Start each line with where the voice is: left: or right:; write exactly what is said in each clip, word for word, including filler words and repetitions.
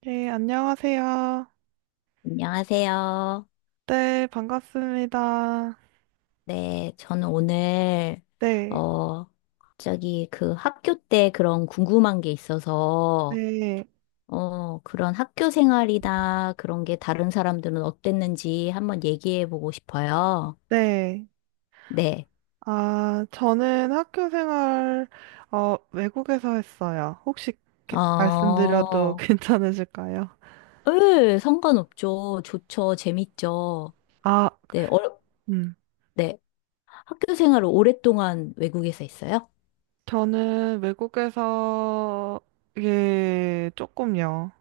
right: 네, 안녕하세요.
left: 안녕하세요.
right: 네, 반갑습니다.
left: 네, 저는 오늘,
right: 네,
left: 어, 갑자기 그 학교 때 그런 궁금한 게 있어서,
right: 네,
left: 어, 그런 학교 생활이나 그런 게 다른 사람들은 어땠는지 한번 얘기해 보고 싶어요.
right: 네.
left: 네.
right: 아, 저는 학교 생활, 어, 외국에서 했어요. 혹시 게- 말씀드려도 어,
left: 어,
right: 괜찮으실까요?
left: 예, 상관없죠. 좋죠. 재밌죠.
right: 아,
left: 네, 어,
right: 음.
left: 네. 학교 생활을 오랫동안 외국에서 했어요?
right: 저는 외국에서, 예, 조금요.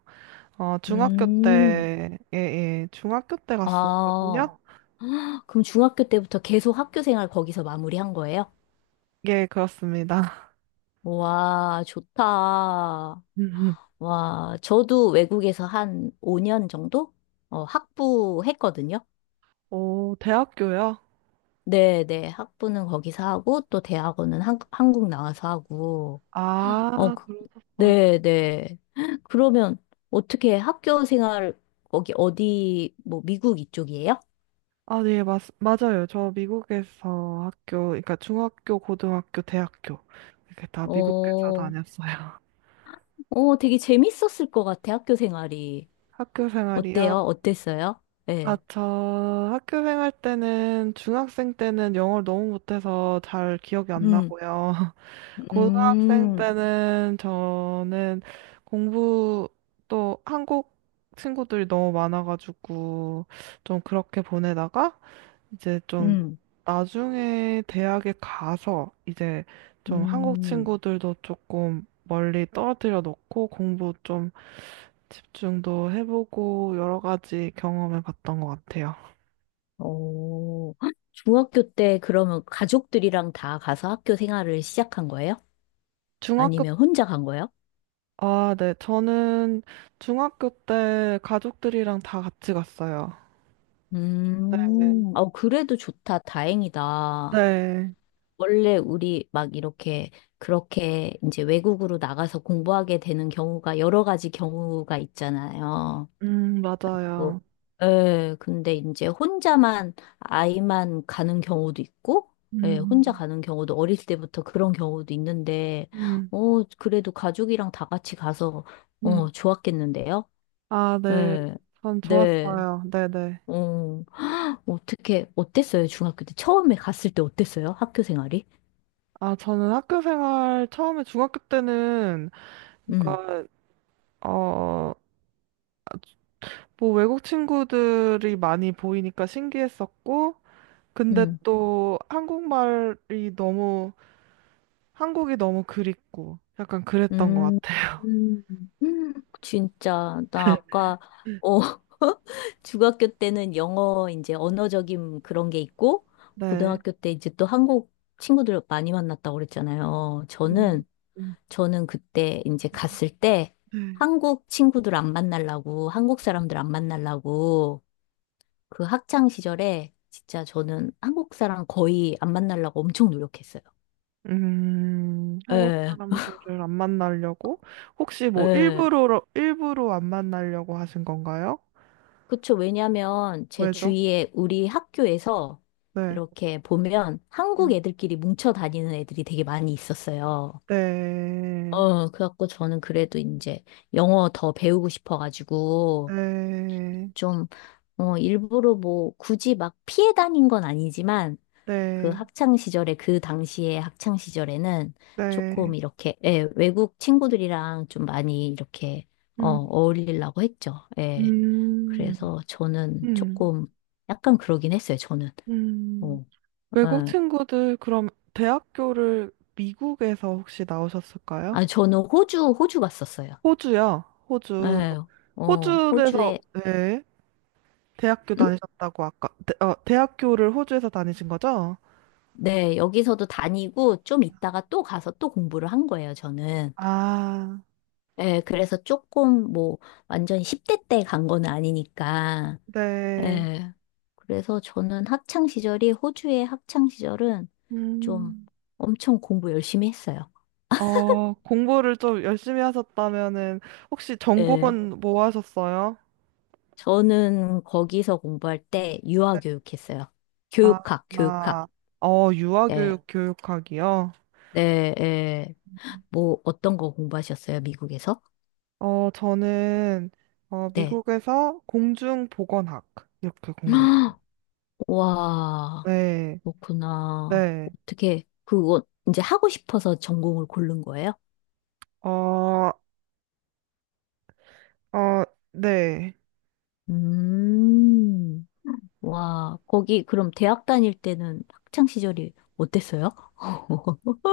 right: 어, 중학교 음,
left: 음,
right: 때, 예, 예, 중학교 때 갔었거든요.
left: 아.
right: 어,
left: 그럼 중학교 때부터 계속 학교 생활 거기서 마무리한 거예요?
right: 예, 그렇습니다.
left: 와, 좋다. 와, 저도 외국에서 한 오 년 정도? 어, 학부 했거든요.
right: 오, 대학교요?
left: 네, 네. 학부는 거기서 하고, 또 대학원은 한, 한국 나와서 하고. 어,
right: 아,
left: 그-
right: 그러셨어요.
left: 네, 네. 그러면 어떻게 학교 생활, 거기 어디, 뭐, 미국 이쪽이에요?
right: 아, 네, 맞, 맞아요. 저 미국에서 학교, 그러니까 중학교, 고등학교, 대학교 이렇게 다 미국에서
left: 어,
right: 다녔어요.
left: 어, 되게 재밌었을 것 같아, 학교 생활이.
right: 학교 생활이요?
left: 어때요? 어땠어요?
right: 아,
left: 예.
right: 저 학교 생활 때는 중학생 때는 영어를 너무 못해서 잘 기억이 안
left: 음,
right: 나고요. 고등학생
left: 음,
right: 때는 저는 공부 또 한국 친구들이 너무 많아가지고 좀 그렇게 보내다가 이제 좀
left: 음,
right: 나중에 대학에 가서 이제 좀 한국
left: 음.
right: 친구들도 조금 멀리 떨어뜨려 놓고 공부 좀 집중도 해보고 여러 가지 경험해 봤던 것 같아요.
left: 어, 중학교 때 그러면 가족들이랑 다 가서 학교 생활을 시작한 거예요?
right: 중학교,
left: 아니면 혼자 간 거예요?
right: 아, 네. 저는 중학교 때 가족들이랑 다 같이 갔어요. 네.
left: 음, 어, 그래도 좋다. 다행이다.
right: 네.
left: 원래 우리 막 이렇게, 그렇게 이제 외국으로 나가서 공부하게 되는 경우가 여러 가지 경우가 있잖아요.
right: 음,
left: 있고.
right: 맞아요.
left: 예, 근데 이제 혼자만, 아이만 가는 경우도 있고, 예, 혼자
right: 음,
left: 가는 경우도 어릴 때부터 그런 경우도 있는데,
right: 음,
left: 어, 그래도 가족이랑 다 같이 가서,
right: 음.
left: 어, 좋았겠는데요?
right: 아, 네.
left: 예,
right: 전
left: 네,
right: 좋았어요. 네네.
left: 어, 어떻게, 어땠어요? 중학교 때. 처음에 갔을 때 어땠어요? 학교 생활이?
right: 아, 저는 학교 생활 처음에 중학교 때는
left: 음,
right: 그러니까 어, 뭐 외국 친구들이 많이 보이니까 신기했었고, 근데
left: 음,
right: 또 한국말이 너무 한국이 너무 그립고 약간 그랬던 것 음,
left: 음.
right: 같아요.
left: 음, 진짜, 나 아까, 어, 중학교 때는 영어, 이제 언어적인 그런 게 있고,
right: 네.
left: 고등학교 때 이제 또 한국 친구들 많이 만났다고 그랬잖아요.
right: 음,
left: 저는,
right: 음.
left: 저는 그때 이제 갔을 때
right: 네.
left: 한국 친구들 안 만나려고, 한국 사람들 안 만나려고, 그 학창 시절에 진짜 저는 한국 사람 거의 안 만나려고 엄청 노력했어요.
right: 음, 한국
left: 예,
right: 사람들을 안 만나려고 혹시 뭐 네,
left: 예.
right: 일부러 일부러 안 만나려고 하신 건가요?
left: 그쵸. 왜냐면 제
right: 왜죠? 죠
left: 주위에 우리 학교에서
right: 네.
left: 이렇게 보면 한국 애들끼리 뭉쳐 다니는 애들이 되게 많이 있었어요.
right: 네.
left: 어, 그래갖고 저는 그래도 이제 영어 더 배우고 싶어가지고
right: 네.
left: 좀, 어, 일부러 뭐 굳이 막 피해 다닌 건 아니지만 그
right: 네,
left: 학창 시절에 그 당시에 학창 시절에는
right: 네.
left: 조금 이렇게 예, 외국 친구들이랑 좀 많이 이렇게 어,
right: 음,
left: 어울리려고 했죠. 예.
right: 음,
left: 그래서 저는
right: 음,
left: 조금 약간 그러긴 했어요. 저는.
right: 음.
left: 어,
right: 외국
left: 예.
right: 친구들, 그럼 대학교를 미국에서 혹시 나오셨을까요?
left: 아, 저는 호주 호주 갔었어요.
right: 호주요, 호주.
left: 예. 어,
right: 호주에서,
left: 호주에
right: 네, 대학교
left: 음?
right: 다니셨다고 아까, 대, 어, 대학교를 호주에서 다니신 거죠?
left: 네, 여기서도 다니고 좀 있다가 또 가서 또 공부를 한 거예요, 저는.
right: 아,
left: 예, 그래서 조금 뭐 완전 십 대 때 간 건 아니니까
right: 네.
left: 예. 그래서 저는 학창 시절이 호주의 학창 시절은 좀
right: 음.
left: 엄청 공부 열심히 했어요.
right: 어, 공부를 좀 열심히 하셨다면은, 혹시
left: 예.
right: 전공은 뭐 하셨어요?
left: 저는 거기서 공부할 때 유아 교육했어요.
right: 아,
left: 교육학, 교육학.
right: 아, 어,
left: 예.
right: 유아교육 교육학이요?
left: 네, 예. 뭐 어떤 거 공부하셨어요, 미국에서?
right: 어, 저는, 어,
left: 네.
right: 미국에서 공중보건학, 이렇게 공부했어요.
left: 와,
right: 네,
left: 그렇구나.
right: 네.
left: 어떻게 그거 이제 하고 싶어서 전공을 고른 거예요?
right: 어, 어, 네.
left: 음. 와, 거기 그럼 대학 다닐 때는 학창 시절이 어땠어요?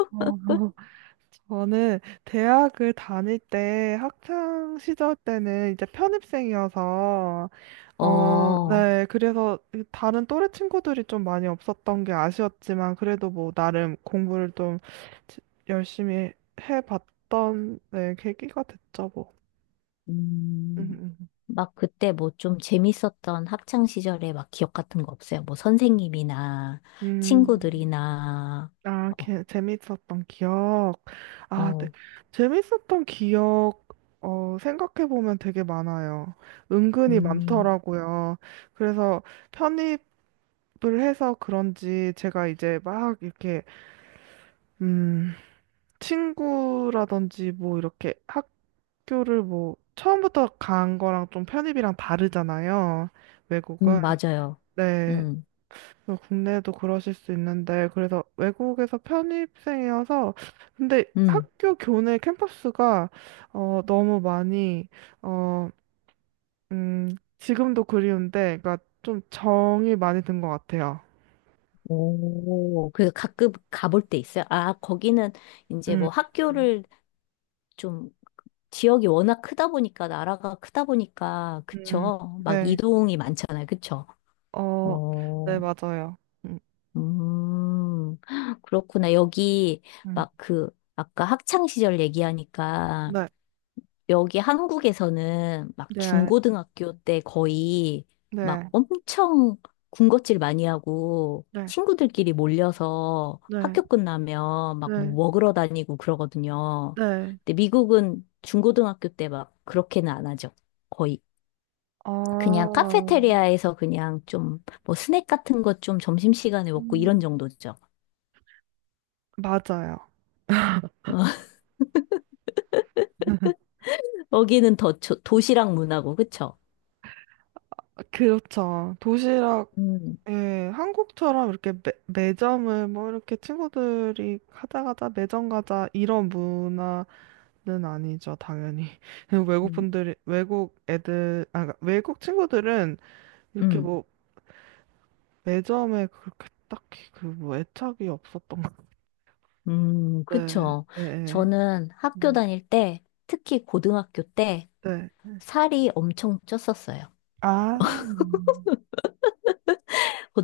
right: 저는 대학을 다닐 때, 학창 시절 때는 이제 편입생이어서, 어, 어,
left: 어,
right: 네. 그래서 이 다른 또래 친구들이 좀 많이 없었던 게 아쉬웠지만, 그래도 뭐, 나름 공부를 좀 지- 열심히 해봤던, 네, 계기가 됐죠, 뭐. 음,
left: 음,
right: 음.
left: 막 그때 뭐 좀 재밌었던 학창 시절에 막 기억 같은 거 없어요? 뭐 선생님이나
right: 음, 음.
left: 친구들이나,
right: 아,
left: 어,
right: 게, 재밌었던 기억. 아, 네.
left: 어,
right: 재밌었던 기억, 어, 생각해보면 되게 많아요. 은근히
left: 음,
right: 많더라고요. 그래서 편입 을 해서 그런지 제가 이제 막 이렇게 음, 친구라든지 뭐 이렇게 학교를 뭐 처음부터 간 거랑 좀 편입이랑 다르잖아요. 외국은.
left: 음, 맞아요.
right: 네.
left: 음,
right: 그래서 국내도 그러실 수 있는데, 그래서 외국에서 편입생이어서, 근데
left: 음.
right: 학교 교내 캠퍼스가 어 너무 많이 어 음 지금도 그리운데, 그러니까 좀 정이 많이 든 것 같아요.
left: 오, 그 가끔 가볼 때 있어요. 아, 거기는 이제
right: 음.
left: 뭐
right: 음.
left: 학교를 좀 지역이 워낙 크다 보니까, 나라가 크다 보니까,
right: 음.
left: 그쵸? 막
right: 네.
left: 이동이 많잖아요. 그쵸?
right: 어. 네,
left: 어,
right: 맞아요. 음.
left: 음, 그렇구나. 여기
right: 음.
left: 막 그, 아까 학창 시절 얘기하니까,
right: 네.
left: 여기 한국에서는 막
right: 네.
left: 중고등학교 때 거의 막
right: 네,
left: 엄청 군것질 많이 하고
right: 네,
left: 친구들끼리 몰려서
right: 네,
left: 학교 끝나면 막 뭐
right: 네,
left: 먹으러 다니고 그러거든요.
right: 네.
left: 근데 미국은 중고등학교 때 막 그렇게는 안 하죠. 거의. 그냥
right: 아,
left: 카페테리아에서 그냥 좀 뭐 스낵 같은 것 좀 점심시간에 먹고 이런
right: 음,
left: 정도죠.
right: 맞아요.
left: 거기는 더 조- 도시락 문화고, 그쵸?
right: 그렇죠. 도시락,
left: 음,
right: 예, 한국처럼 이렇게 매, 매점을 뭐 이렇게 친구들이 가자 가자 매점 가자 이런 문화는 아니죠, 당연히. 외국
left: 음,
right: 분들이, 외국 애들, 아, 그러니까 외국 친구들은 이렇게
left: 음.
right: 뭐 매점에 그렇게 딱히 그 뭐 애착이 없었던 것
left: 음,
right: 같아요. 네,
left: 그쵸.
right: 예, 예.
left: 저는 학교
right: 네.
left: 다닐 때, 특히 고등학교 때,
right: 네.
left: 살이 엄청 쪘었어요.
right: 아,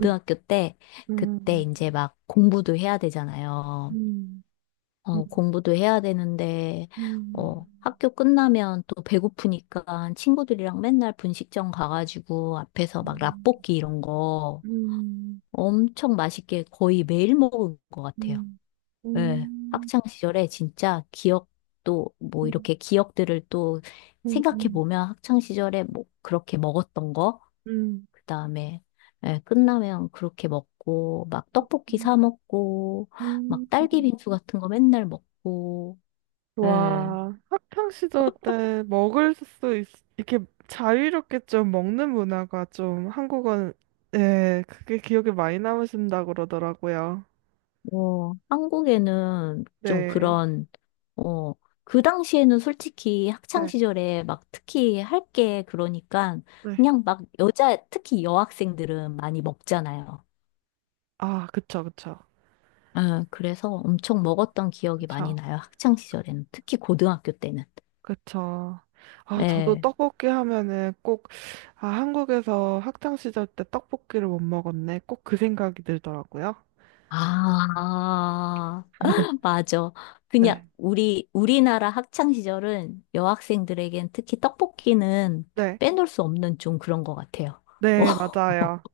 right: 음.
left: 때, 그때
right: 음.
left: 이제 막 공부도 해야 되잖아요.
right: 음, 음,
left: 어, 공부도 해야 되는데,
right: 음,
left: 어, 학교 끝나면 또 배고프니까 친구들이랑 맨날 분식점 가가지고 앞에서 막
right: 음,
left: 라볶이 이런 거
right: 음,
left: 엄청 맛있게 거의 매일 먹은 것 같아요.
right: 음, 음,
left: 예,
right: 음,
left: 학창 시절에 진짜 기억도 뭐
right: 음,
left: 이렇게 기억들을 또 생각해
right: 음,
left: 보면 학창 시절에 뭐 그렇게 먹었던 거,
right: 음,
left: 그다음에 예, 끝나면 그렇게 먹고 막 떡볶이 사 먹고
right: 음.
left: 막 딸기
right: 음.
left: 빙수 같은 거 맨날 먹고 예.
right: 와, 학창 시절 때 먹을 수 있, 이렇게 자유롭게 좀 먹는 문화가 좀 한국은, 예, 그게 기억에 많이 남으신다 그러더라고요.
left: 뭐 한국에는 좀
right: 네,
left: 그런 어 그 당시에는 솔직히 학창
right: 네,
left: 시절에 막 특히 할 게 그러니까
right: 네.
left: 그냥 막 여자, 특히 여학생들은 많이 먹잖아요.
right: 아, 그쵸, 그쵸,
left: 아, 그래서 엄청 먹었던 기억이 많이
right: 그쵸.
left: 나요. 학창 시절에는. 특히 고등학교 때는.
right: 그쵸. 아, 저도
left: 예.
right: 떡볶이 하면은 꼭, 아, 한국에서 학창 시절 때 떡볶이를 못 먹었네. 꼭 그 생각이 들더라고요.
left: 아, 맞아. 그냥
right: 네.
left: 우리, 우리나라 학창 시절은 여학생들에겐 특히 떡볶이는
right: 네.
left: 빼놓을 수 없는 좀 그런 것 같아요.
right: 네, 맞아요.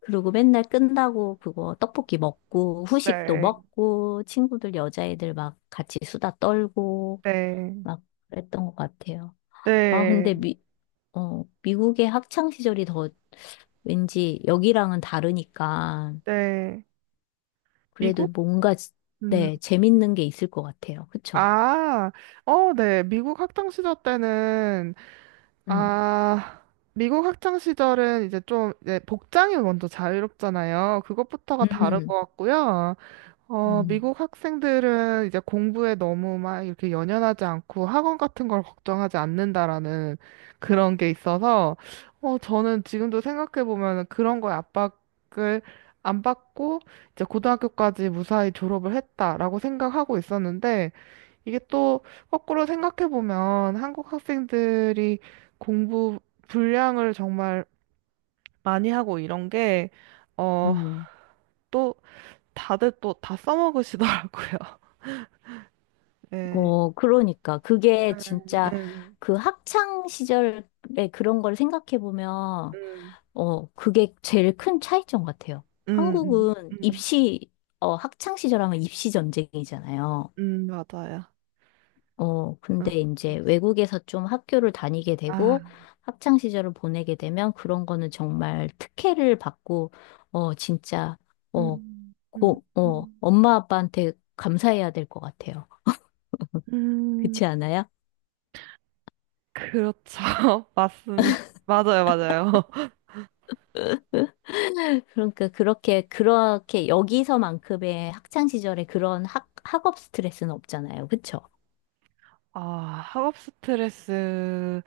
left: 그리고 맨날 끝나고 그거 떡볶이 먹고 후식도
right: 네.
left: 먹고 친구들 여자애들 막 같이 수다 떨고
right: 네.
left: 막 그랬던 것 같아요. 아,
right: 네.
left: 근데 미, 어, 미국의 학창 시절이 더 왠지 여기랑은 다르니까
right: 네.
left: 그래도
right: 미국?
left: 뭔가 지-
right: 음.
left: 네, 재밌는 게 있을 것 같아요. 그쵸?
right: 아, 어, 네. 미국 학창 시절 때는,
left: 음,
right: 아, 미국 학창 시절은 이제 좀, 이제 복장이 먼저 자유롭잖아요. 그것부터가 다른
left: 음,
right: 것 같고요. 어,
left: 음,
right: 미국 학생들은 이제 공부에 너무 막 이렇게 연연하지 않고 학원 같은 걸 걱정하지 않는다라는 그런 게 있어서, 어, 저는 지금도 생각해보면 그런 거에 압박을 안 받고 이제 고등학교까지 무사히 졸업을 했다라고 생각하고 있었는데, 이게 또 거꾸로 생각해보면 한국 학생들이 공부 분량을 정말 많이 하고 이런 게, 어,
left: 음.
right: 또 다들 또 다 써먹으시더라고요. 네.
left: 어, 그러니까 그게 진짜
right: 음,
left: 그 학창 시절에 그런 걸 생각해 보면
right: 음,
left: 어, 그게 제일 큰 차이점 같아요.
right: 음, 음,
left: 한국은
right: 음,
left: 입시 어, 학창 시절 하면 입시 전쟁이잖아요.
right: 음, 맞아요.
left: 어,
right: 음.
left: 근데 이제 외국에서 좀 학교를 다니게
right: 아,
left: 되고 학창 시절을 보내게 되면 그런 거는 정말 특혜를 받고 어, 진짜 어,
right: 음, 음,
left: 고, 어,
right: 음,
left: 엄마 아빠한테 감사해야 될 것 같아요. 그렇지
right: 음,
left: 않아요?
right: 그렇죠. 맞습니다. 맞아요, 맞아요.
left: 그러니까 그렇게 그렇게 여기서만큼의 학창 시절에 그런 학 학업 스트레스는 없잖아요. 그쵸?
right: 아, 학업 스트레스.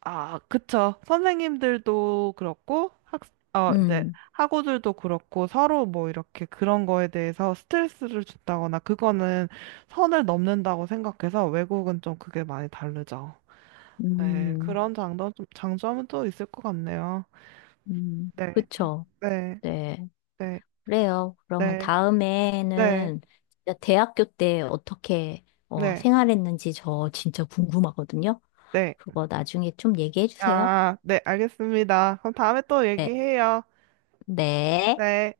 right: 아, 그쵸. 선생님들도 그렇고, 학, 어, 이제,
left: 음.
right: 학우들도 그렇고, 서로 뭐 이렇게 그런 거에 대해서 스트레스를 준다거나, 그거는 선을 넘는다고 생각해서, 외국은 좀 그게 많이 다르죠. 네,
left: 음.
right: 그런 장점, 장점은 또 있을 것 같네요.
left: 음.
right: 네,
left: 그쵸?
right: 네,
left: 네.
right: 네,
left: 그래요. 그러면
right: 네, 네,
left: 다음에는 진짜 대학교 때 어떻게 어,
right: 네,
left: 생활했는지 저 진짜 궁금하거든요.
right: 네.
left: 그거 나중에 좀 얘기해 주세요.
right: 아, 네, 알겠습니다. 그럼 다음에 또
left: 네.
right: 얘기해요.
left: 네.
right: 네.